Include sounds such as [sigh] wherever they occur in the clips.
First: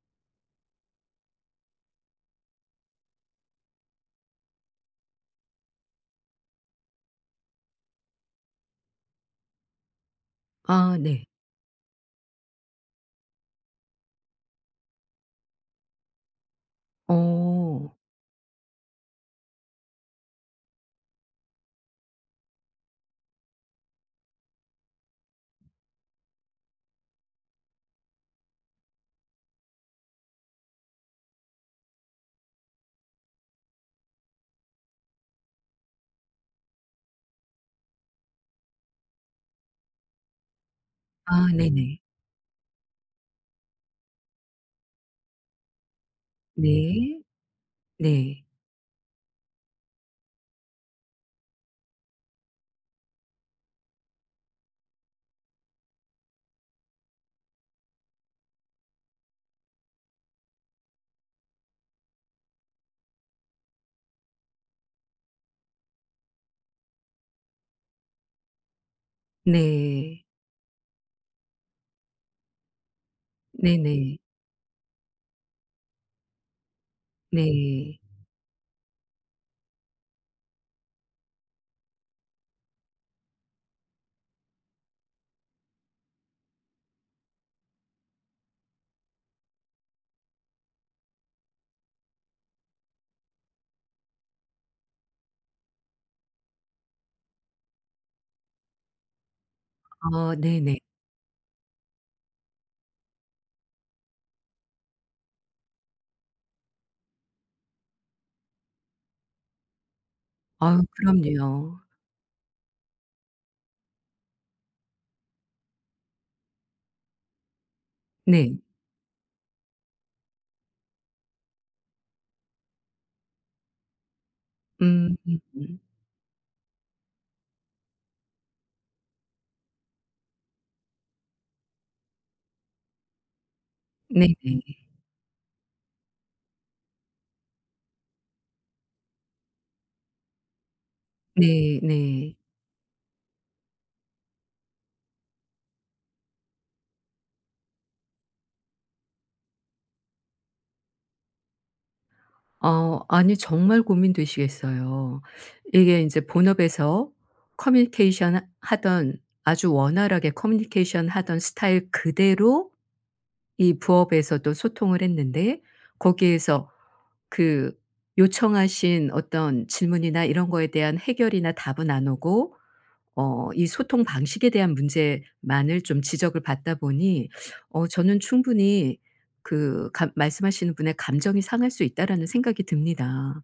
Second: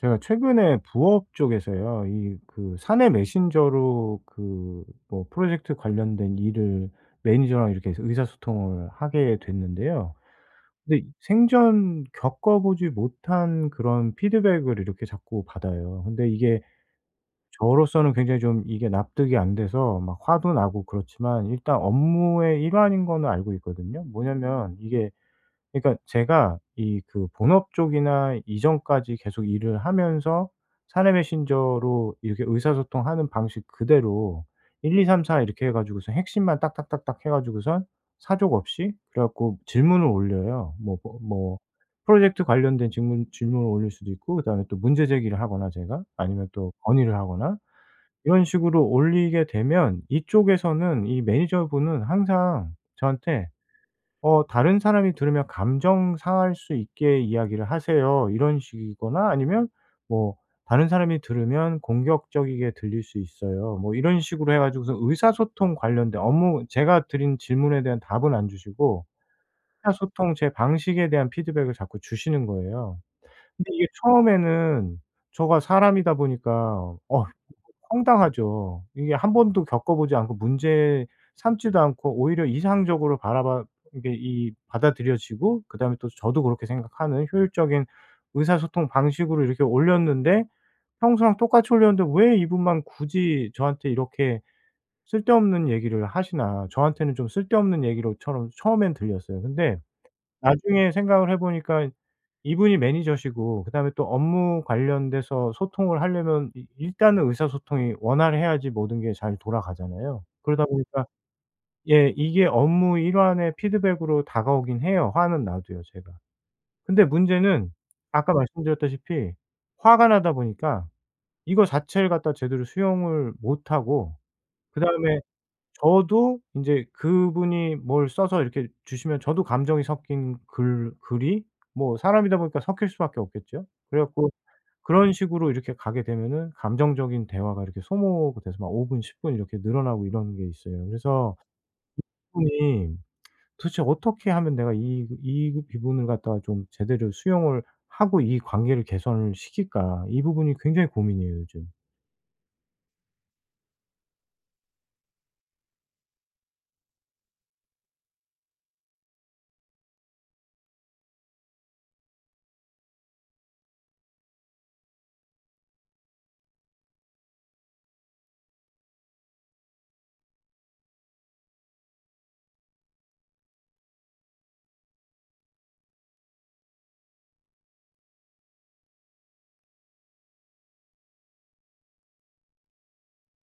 제가 최근에 부업 쪽에서요. 이 그 사내 메신저로 그 뭐 프로젝트 관련된 일을 매니저랑 이렇게 해서 의사소통을 하게 됐는데요. 아 근데 네. 생전 겪어보지 못한 그런 피드백을 이렇게 자꾸 받아요. 근데 이게 어. 저로서는 굉장히 좀 이게 납득이 안 돼서 막 화도 나고 그렇지만 일단 업무의 일환인 거는 알고 있거든요. 뭐냐면 이게 그러니까 제가 이 그 본업 쪽이나 이전까지 계속 일을 하면서 사내 메신저로 이렇게 의사소통하는 방식 그대로 1, 2, 3, 4 이렇게 해 가지고서 핵심만 딱딱딱딱 해 가지고선 사족 없이 그래 갖고 질문을 올려요. 뭐 뭐 아 뭐 네네. 프로젝트 관련된 질문을 올릴 수도 있고 그다음에 또 문제 제기를 하거나 제가 아니면 또 건의를 네. 하거나 네. 이런 식으로 올리게 되면 이쪽에서는 이 매니저분은 항상 저한테 "다른 사람이 들으면 감정 상할 수 있게 이야기를 하세요." 이런 식이거나 아니면 뭐 "다른 사람이 들으면 공격적이게 들릴 수 있어요." 뭐 이런 식으로 해 가지고서 의사소통 관련된 업무 제가 드린 질문에 대한 답은 안 주시고 네. 의사소통 제 방식에 대한 피드백을 자꾸 주시는 거예요. 근데 이게 네네. 처음에는 저가 사람이다 보니까 어 네. 황당하죠. 이게 한 번도 겪어보지 않고 문제 삼지도 않고 오히려 이상적으로 바라봐 이게 이 받아들여지고 그다음에 또 저도 그렇게 생각하는 효율적인 의사소통 방식으로 이렇게 올렸는데 평소랑 똑같이 올렸는데 '왜 이분만 굳이 저한테 이렇게 쓸데없는 얘기를 하시나.' 저한테는 좀 쓸데없는 얘기로 처럼 처음엔 들렸어요. 근데 아 네네. 나중에 생각을 해 보니까 이분이 매니저시고 그다음에 또 업무 관련돼서 소통을 하려면 이 일단은 의사소통이 원활해야지 모든 게 잘 돌아가잖아요. 그러다 아유, 보니까 그럼요. 예 이게 업무 일환의 피드백으로 다가오긴 해요, 화는 나도요, 제가. 근데 문제는 아까 네. 말씀드렸다시피 화가 나다 보니까 이거 자체를 갖다 제대로 수용을 못하고 음. 그다음에 저도 인제 그분이 뭘 써서 이렇게 주시면 저도 감정이 섞인 글 글이 뭐 사람이다 보니까 섞일 수밖에 없겠죠. 그래 갖고 네네. 그런 식으로 이렇게 가게 되면은 감정적인 대화가 이렇게 소모가 돼서 막 5분 분, 10분 이렇게 늘어나고 이런 게 있어요. 그래서 네 네. 그분이 도대체 어떻게 하면 내가 이이 그 부분을 갖다가 좀 제대로 수용을 하고 이 관계를 개선을 시킬까? 이 부분이 굉장히 고민이에요 요즘. 어, 아니, 정말 고민되시겠어요. 이게 인제 본업에서 커뮤니케이션 하 하던, 아주 원활하게 커뮤니케이션 하던 스타일 그대로 이 부업에서도 소통을 했는데, 거기에서 그 요청하신 어떤 질문이나 이런 거에 대한 해결이나 답은 안 오고 어 이 소통 방식에 대한 문제만을 좀 지적을 받다 보니 어 저는 충분히 그 감 말씀하시는 분의 감정이 상할 수 있다라는 생각이 듭니다.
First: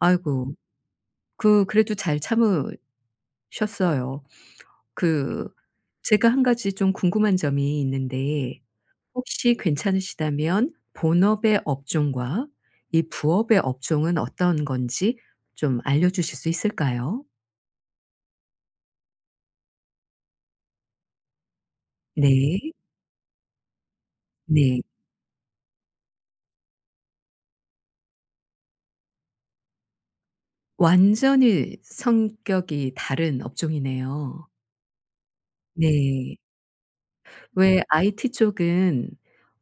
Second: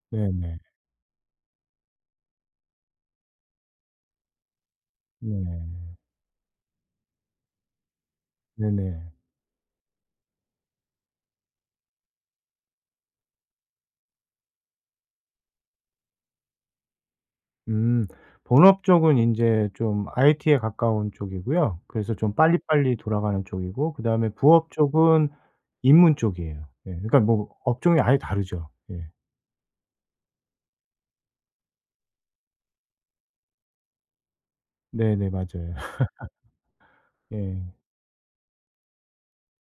아이고. 네네. 그 그래도 잘 참으셨어요. 그 네. 제가 한 가지 좀 궁금한 점이 있는데, 네네. 혹시 괜찮으시다면 본업의 업종과 이 부업의 업종은 어떤 건지 좀 알려주실 수 있을까요? 음. 본업 쪽은 이제좀 IT에 가까운 쪽이고요. 그래서 좀 네. 빨리빨리 돌아가는 쪽이고 그다음에 부업 네. 쪽은 입문 쪽이에요. 예. 그러니까 뭐 업종이 아예 다르죠. 예. 완전히 성격이 다른 업종이네요. 네네. 맞아요. [laughs] 네. 예. 왜 IT 쪽은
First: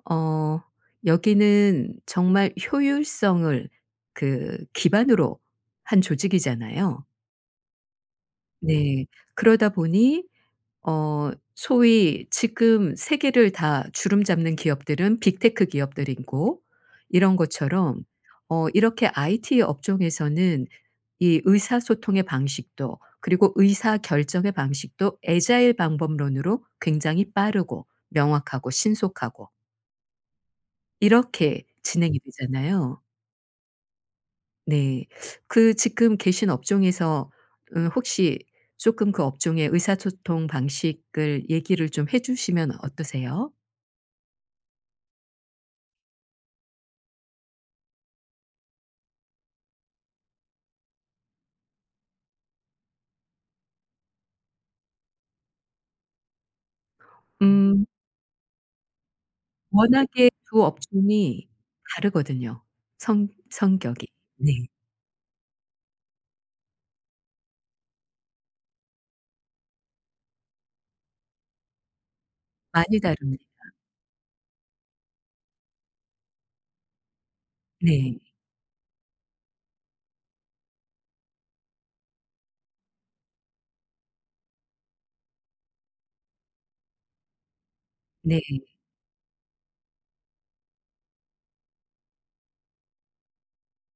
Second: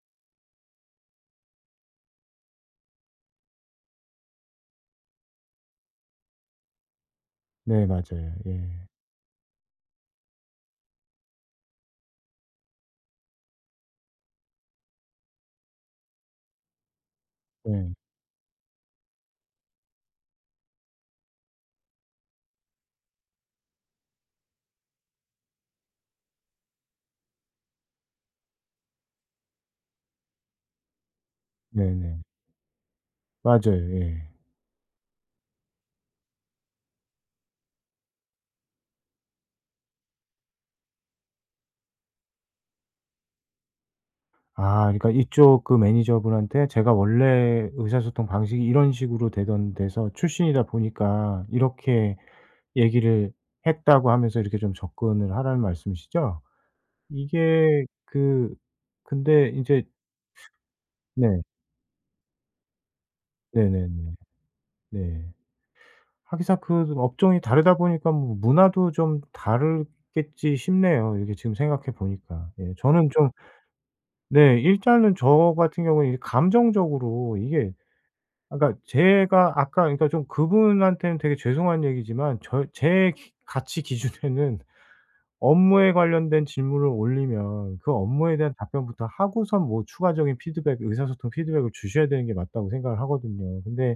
어 여기는 정말 효율성을 그 기반으로 한 조직이잖아요. 네 맞아요. 예. 네. 그러다 보니 어 소위 지금 세계를 다 주름 잡는 기업들은 빅테크 기업들이고 이런 네. 것처럼 어 이렇게 IT 업종에서는 이 의사소통의 방식도 그리고 의사결정의 방식도 애자일 방법론으로 굉장히 빠르고 명확하고 신속하고 이렇게 진행이 네네. 되잖아요. 맞아요. 예. 네. 그 지금 계신 업종에서 혹시 조금 그 업종의 의사소통 방식을 얘기를 좀 해 주시면 어떠세요? 아 그러니까 이쪽 그 매니저분한테 제가 원래 의사소통 방식이 이런 식으로 되던 데서 출신이다 보니까 이렇게 얘기를 했다고 하면서 이렇게 좀 접근을 하라는 말씀이시죠? 이게 음 그 근데 인제 워낙에 두 네. 업종이 다르거든요, 성 성격이. 네네네. 네. 네. 하기사 그 업종이 다르다 보니까 뭐 문화도 좀 다르겠지 싶네요, 이렇게 지금 생각해 보니까. 예. 많이 저는 좀 다릅니다. 네 일단은 저 같은 경우는 이 감정적으로 이게 네. 아 그러니까 제가 아까 그러니까 좀 그분한테는 되게 죄송한 얘기지만 저 제 기 가치 기준에는 업무에 관련된 질문을 올리면 그 업무에 네. 대한 답변부터 하고선 뭐 추가적인 피드백, 의사소통 피드백을 주셔야 되는 게 맞다고 생각을 하거든요. 근데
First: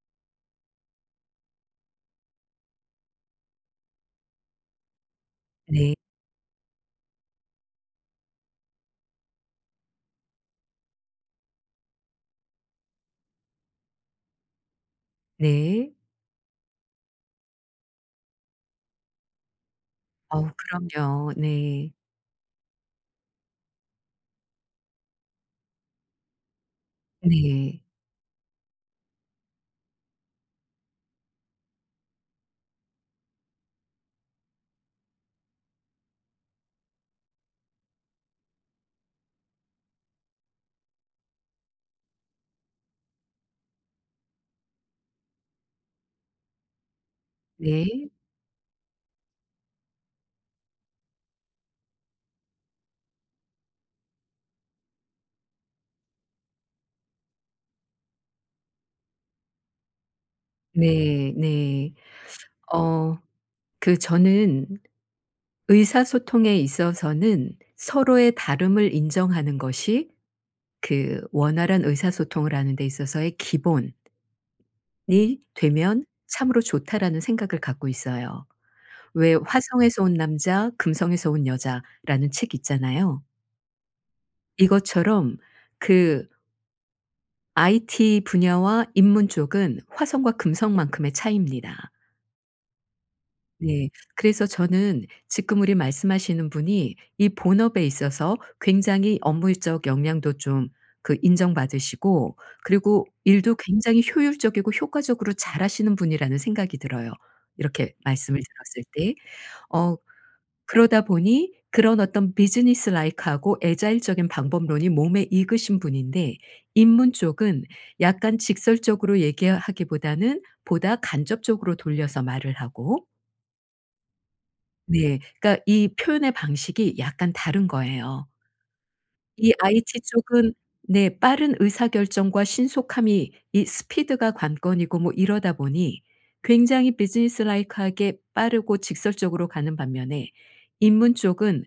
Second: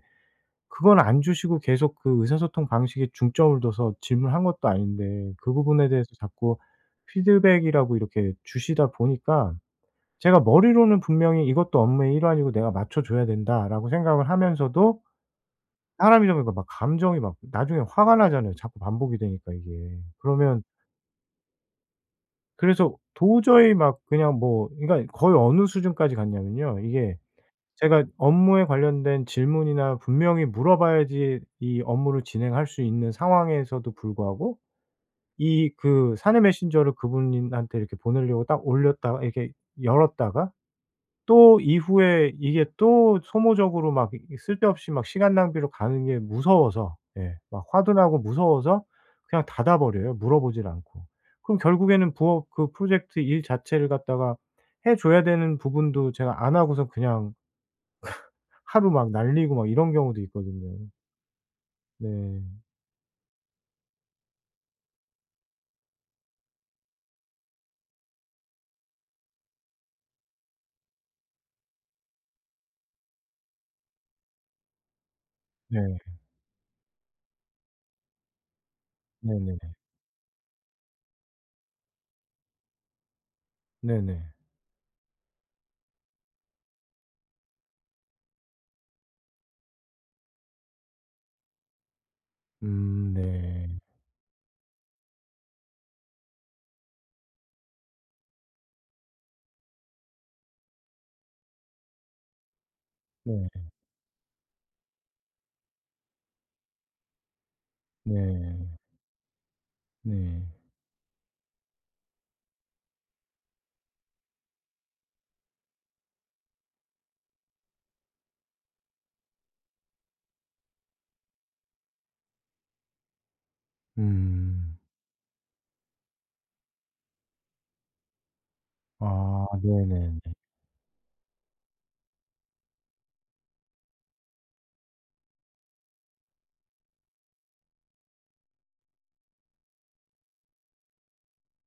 그건 안 주시고 계속 그 의사소통 방식에 중점을 둬서 질문한 것도 아닌데 그 부분에 네. 대해서 자꾸 피드백이라고 이렇게 주시다 보니까 제가 머리로는 분명히 '이것도 업무의 일환이고 내가 맞춰 줘야 된다.'라고 생각을 하면서도 네. 사람이다 보니까 막 감정이 막 나중에 화가 나잖아요 자꾸 반복이 되니까 이게. 어우, 그러면 그럼요. 네. 그래서 도저히 막 그냥 뭐 그러니까 거의 어느 수준까지 갔냐면요. 이게 네. 제가 업무에 관련된 질문이나 분명히 물어봐야지 이 업무를 진행할 수 있는 상황에서도 불구하고 이 그 사내 메신저를 그분한테 이렇게 보내려고 딱 올렸다가 이렇게 열었다가 또 이후에 이게 또 소모적으로 막 이 쓸데없이 막 시간 낭비로 가는 게 무서워서 예 막 화도 네. 나고 무서워서 그냥 닫아 버려요 물어보질 않고. 그럼 결국에는 부업 그 프로젝트 일 자체를 갖다가 해 줘야 되는 부분도 제가 안 하고서 그냥 하루 막 날리고 막 이런 경우도 있거든요. 네. 네. 네. 어 그 저는 의사소통에 있어서는 서로의 다름을 인정하는 것이 그 원활한 의사소통을 하는 데 있어서의 기본이 네. 되면 참으로 좋다라는 생각을 갖고 있어요. 왜 네네. 화성에서 온 남자, 금성에서 온 여자라는 책 있잖아요. 네네. 이것처럼 그 IT 분야와 인문 쪽은 화성과 금성만큼의 차이입니다. 네. 네. 그래서 저는 지금 우리 말씀하시는 분이 이 본업에 있어서 굉장히 업무적 역량도 좀 그 인정받으시고 그리고 일도 네. 굉장히 효율적이고 효과적으로 잘하시는 분이라는 생각이 들어요, 이렇게 말씀을 네. 들었을 때. 어 네. 그러다 보니 그런 어떤 비즈니스 라이크하고 애자일적인 방법론이 몸에 익으신 분인데 입문 쪽은 약간 직설적으로 얘기하기보다는 보다 간접적으로 돌려서 말을 하고. 음. 네. 그러니까 이 표현의 방식이 약간 다른 거예요. 아 이 IT 네네네. 쪽은 네 빠른 의사결정과 신속함이 이 스피드가 관건이고 뭐 이러다 보니 굉장히 비즈니스 라이크하게 빠르고 직설적으로 가는 반면에 입문 쪽은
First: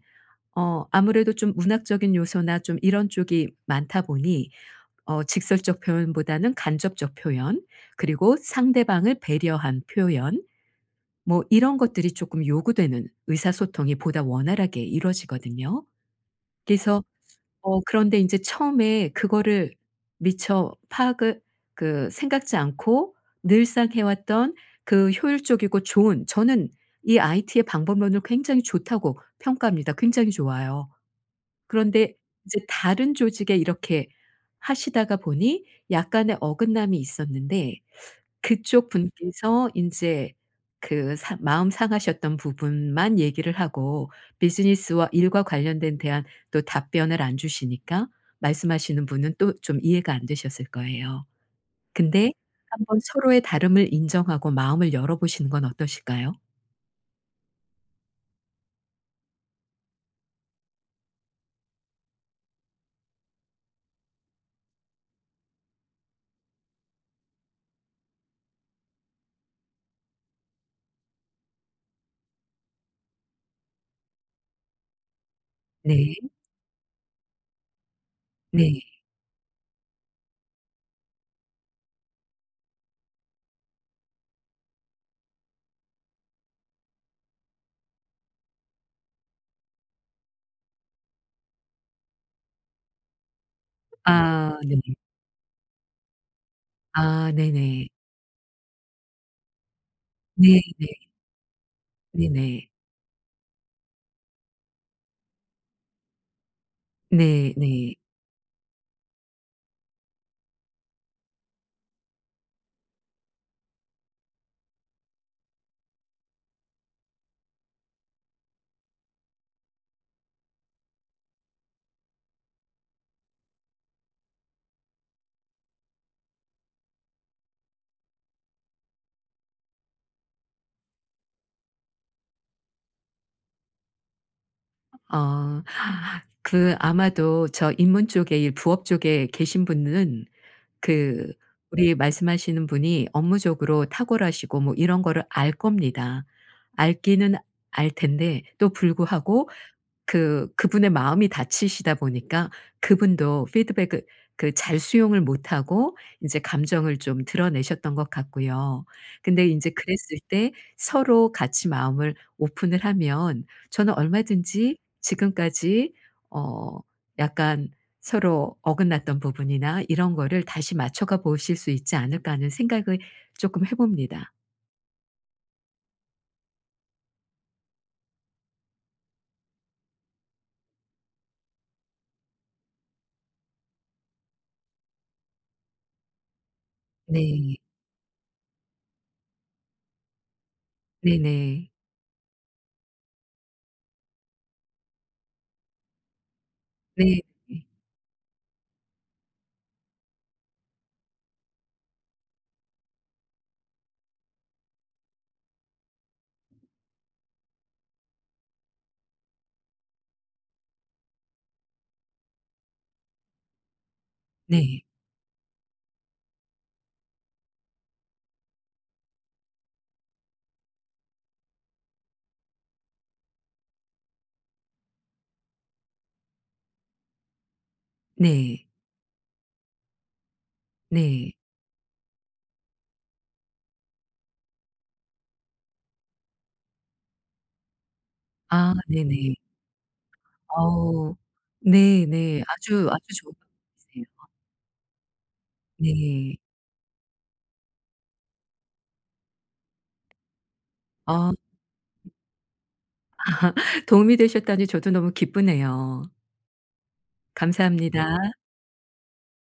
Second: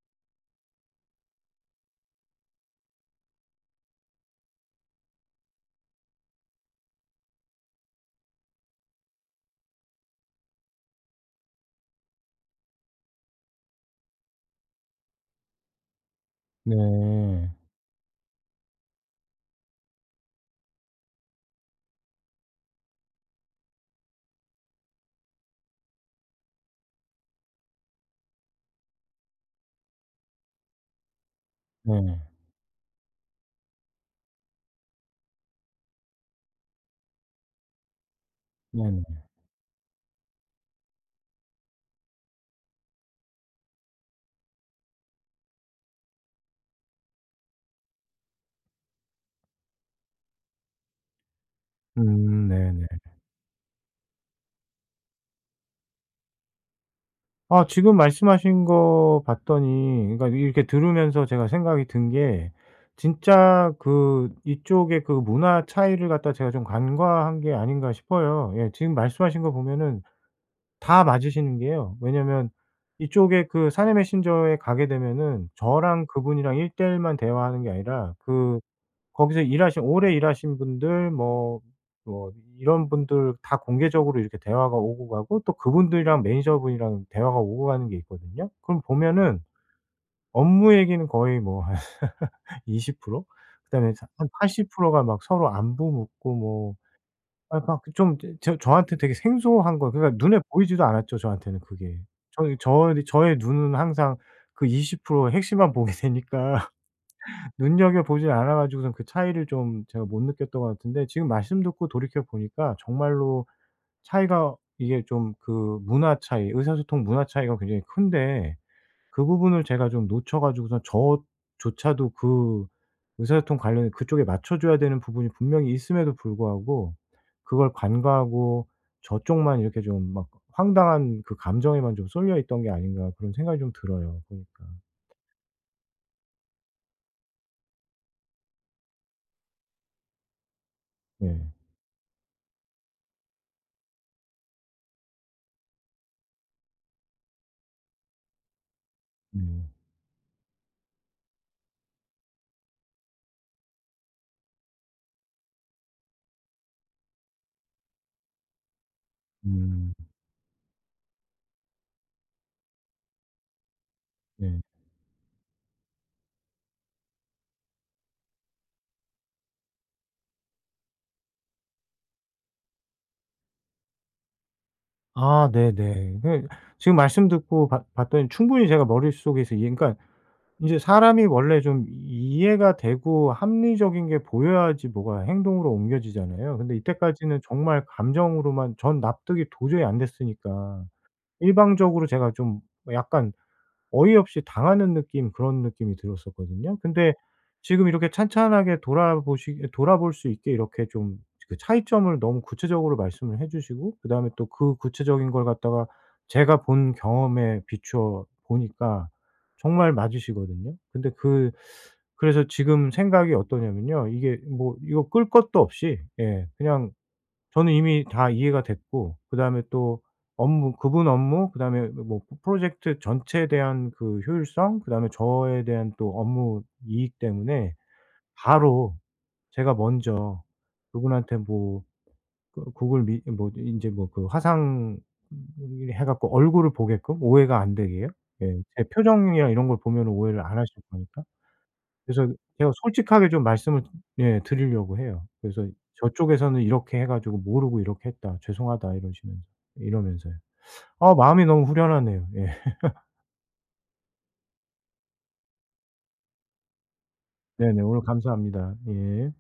어 아무래도 좀 문학적인 요소나 좀 이런 쪽이 많다 보니 어 직설적 표현보다는 간접적 표현 그리고 상대방을 배려한 표현 뭐 이런 것들이 조금 요구되는 의사소통이 보다 원활하게 이루어지거든요. 그래서 네. 어 그런데 이제 처음에 그거를 미처 파악을 그 생각지 않고 늘상 해 왔던 그 효율적이고 좋은 저는 이 IT의 방법론을 굉장히 좋다고 평가합니다. 굉장히 좋아요. 그런데 네. 이제 다른 조직에 이렇게 하시다가 보니 약간의 어긋남이 있었는데 그쪽 네네. 분께서 인제 그 사 마음 상하셨던 부분만 얘기를 하고 비즈니스와 일과 관련된 대한 또 답변을 안 주시니까 말씀하시는 분은 또 좀 이해가 안 되셨을 거예요. 근데 네네. 한번 서로의 다름을 인정하고 마음을 열어 보시는 건 어떠실까요? 아 지금 말씀하신 거 봤더니 그러니까 이렇게 들으면서 제가 생각이 든 게 진짜 그 이쪽의 그 문화 차이를 갖다 제가 좀 간과한 게 아닌가 싶어요. 예 지금 말씀하신 거 보면은 다 맞으시는 게요. 왜냐면 이쪽에 그 사내 메신저에 가게 되면은 저랑 네. 그분이랑 1대1만 대화하는 게 아니라 그 네. 거기서 일하신 오래 일하신 분들 뭐 뭐 이런 분들 다 공개적으로 이렇게 대화가 오고 가고 또 그분들이랑 매니저분이랑 대화가 오고 가는 게 있거든요. 그럼 보면은 업무 얘기는 거의 뭐 [laughs] 한 20% 그다음에 한아 80% 네. 가 막 서로 안부 묻고 뭐 아 약간 네네. 좀 저한테 되게 생소한 거 그러니까 눈에 네. 보이지도 않았죠, 저한테는 그게. 저 네네. 저 저의 눈은 항상 그 20% 핵심만 보게 되니까 네 네. 눈여겨보지 않아 가지고선 그 차이를 좀 제가 못 느꼈던 것 같은데 지금 말씀 듣고 돌이켜 보니까 정말로 차이가 이게 좀 그 문화 차이, 의사소통 문화 차이가 굉장히 큰데 그 부분을 제가 좀 놓쳐 가지고선 저조차도 그 의사소통 관련 그쪽에 맞춰 줘야 되는 부분이 분명히 있음에도 불구하고 그걸 간과하고 저쪽만 이렇게 좀 막 황당한 그 감정에만 좀 쏠려 있던 게 아닌가 그런 생각이 좀 들어요 보니까. 어 [gasps] 그 아마도 저 인문 쪽에 일 부업 쪽에 계신 분은 그 네. 네. 우리 말씀하시는 분이 업무적으로 탁월하시고 뭐 이런 거를 알 겁니다. 알기는 알 텐데 또 불구하고 음. 그 그분의 마음이 다치시다 보니까 그분도 피드백을 그 잘 수용을 못하고 인제 감정을 좀 드러내셨던 것 같고요. 근데 인제 음. 그랬을 때 서로 같이 마음을 오픈을 하면 저는 네. 얼마든지 지금까지 어 약간 서로 어긋났던 부분이나 이런 거를 다시 맞춰가 보실 수 있지 않을까 하는 생각을 쪼끔 해 봅니다. 아 네네. 그 지금 말씀 듣고 봤 봤더니 충분히 제가 머릿속에서 이해 그러니까 이제 사람이 원래 좀 이해가 되고 합리적인 게 보여야지 뭐가 행동으로 옮겨지잖아요. 근데 이때까지는 네. 정말 감정으로만 전 납득이 도저히 안 됐으니까 네네. 일방적으로 제가 좀 약간 어이없이 당하는 느낌 그런 느낌이 들었었거든요. 근데 네. 네. 지금 이렇게 찬찬하게 돌아보시 돌아볼 수 있게 이렇게 좀 그 차이점을 너무 구체적으로 말씀을 해 주시고 그다음에 또 그 구체적인 걸 갖다가 제가 본 경험에 비추어 보니까 정말 맞으시거든요. 근데 그 그래서 지금 생각이 어떠냐면요. 이게 뭐 네. 이거 끌 것도 없이 예 그냥 저는 이미 다 이해가 됐고 그다음에 또 업무 그분 업무 그다음에 뭐 프로젝트 전체에 대한 그 효율성 그다음에 저에 대한 또 업무 이익 때문에 네. 바로 제가 먼저 네. 그분한테 뭐 그 구글 미 뭐 이제 뭐 그 화상 해 갖고 얼굴을 보게끔 오해가 안 되게요. 예. 아 제 네네. 표정이나 이런 걸 보면 오해를 안 하실 어우. 거니까. 그래서 네네. 제가 아주, 아주 솔직하게 좋은 좀 말씀을 방법이세요. 예 드리려고 해요. 그래서 네. 저쪽에서는 "이렇게 해 가지고 모르고 이렇게 했다. 죄송하다." 이러시면서 이러면서요. 아 아 마음이 너무 후련하네요. 예. [laughs] 도움이 되셨다니 저도 너무 기쁘네요. 네네. 오늘 감사합니다. 감사합니다. 예.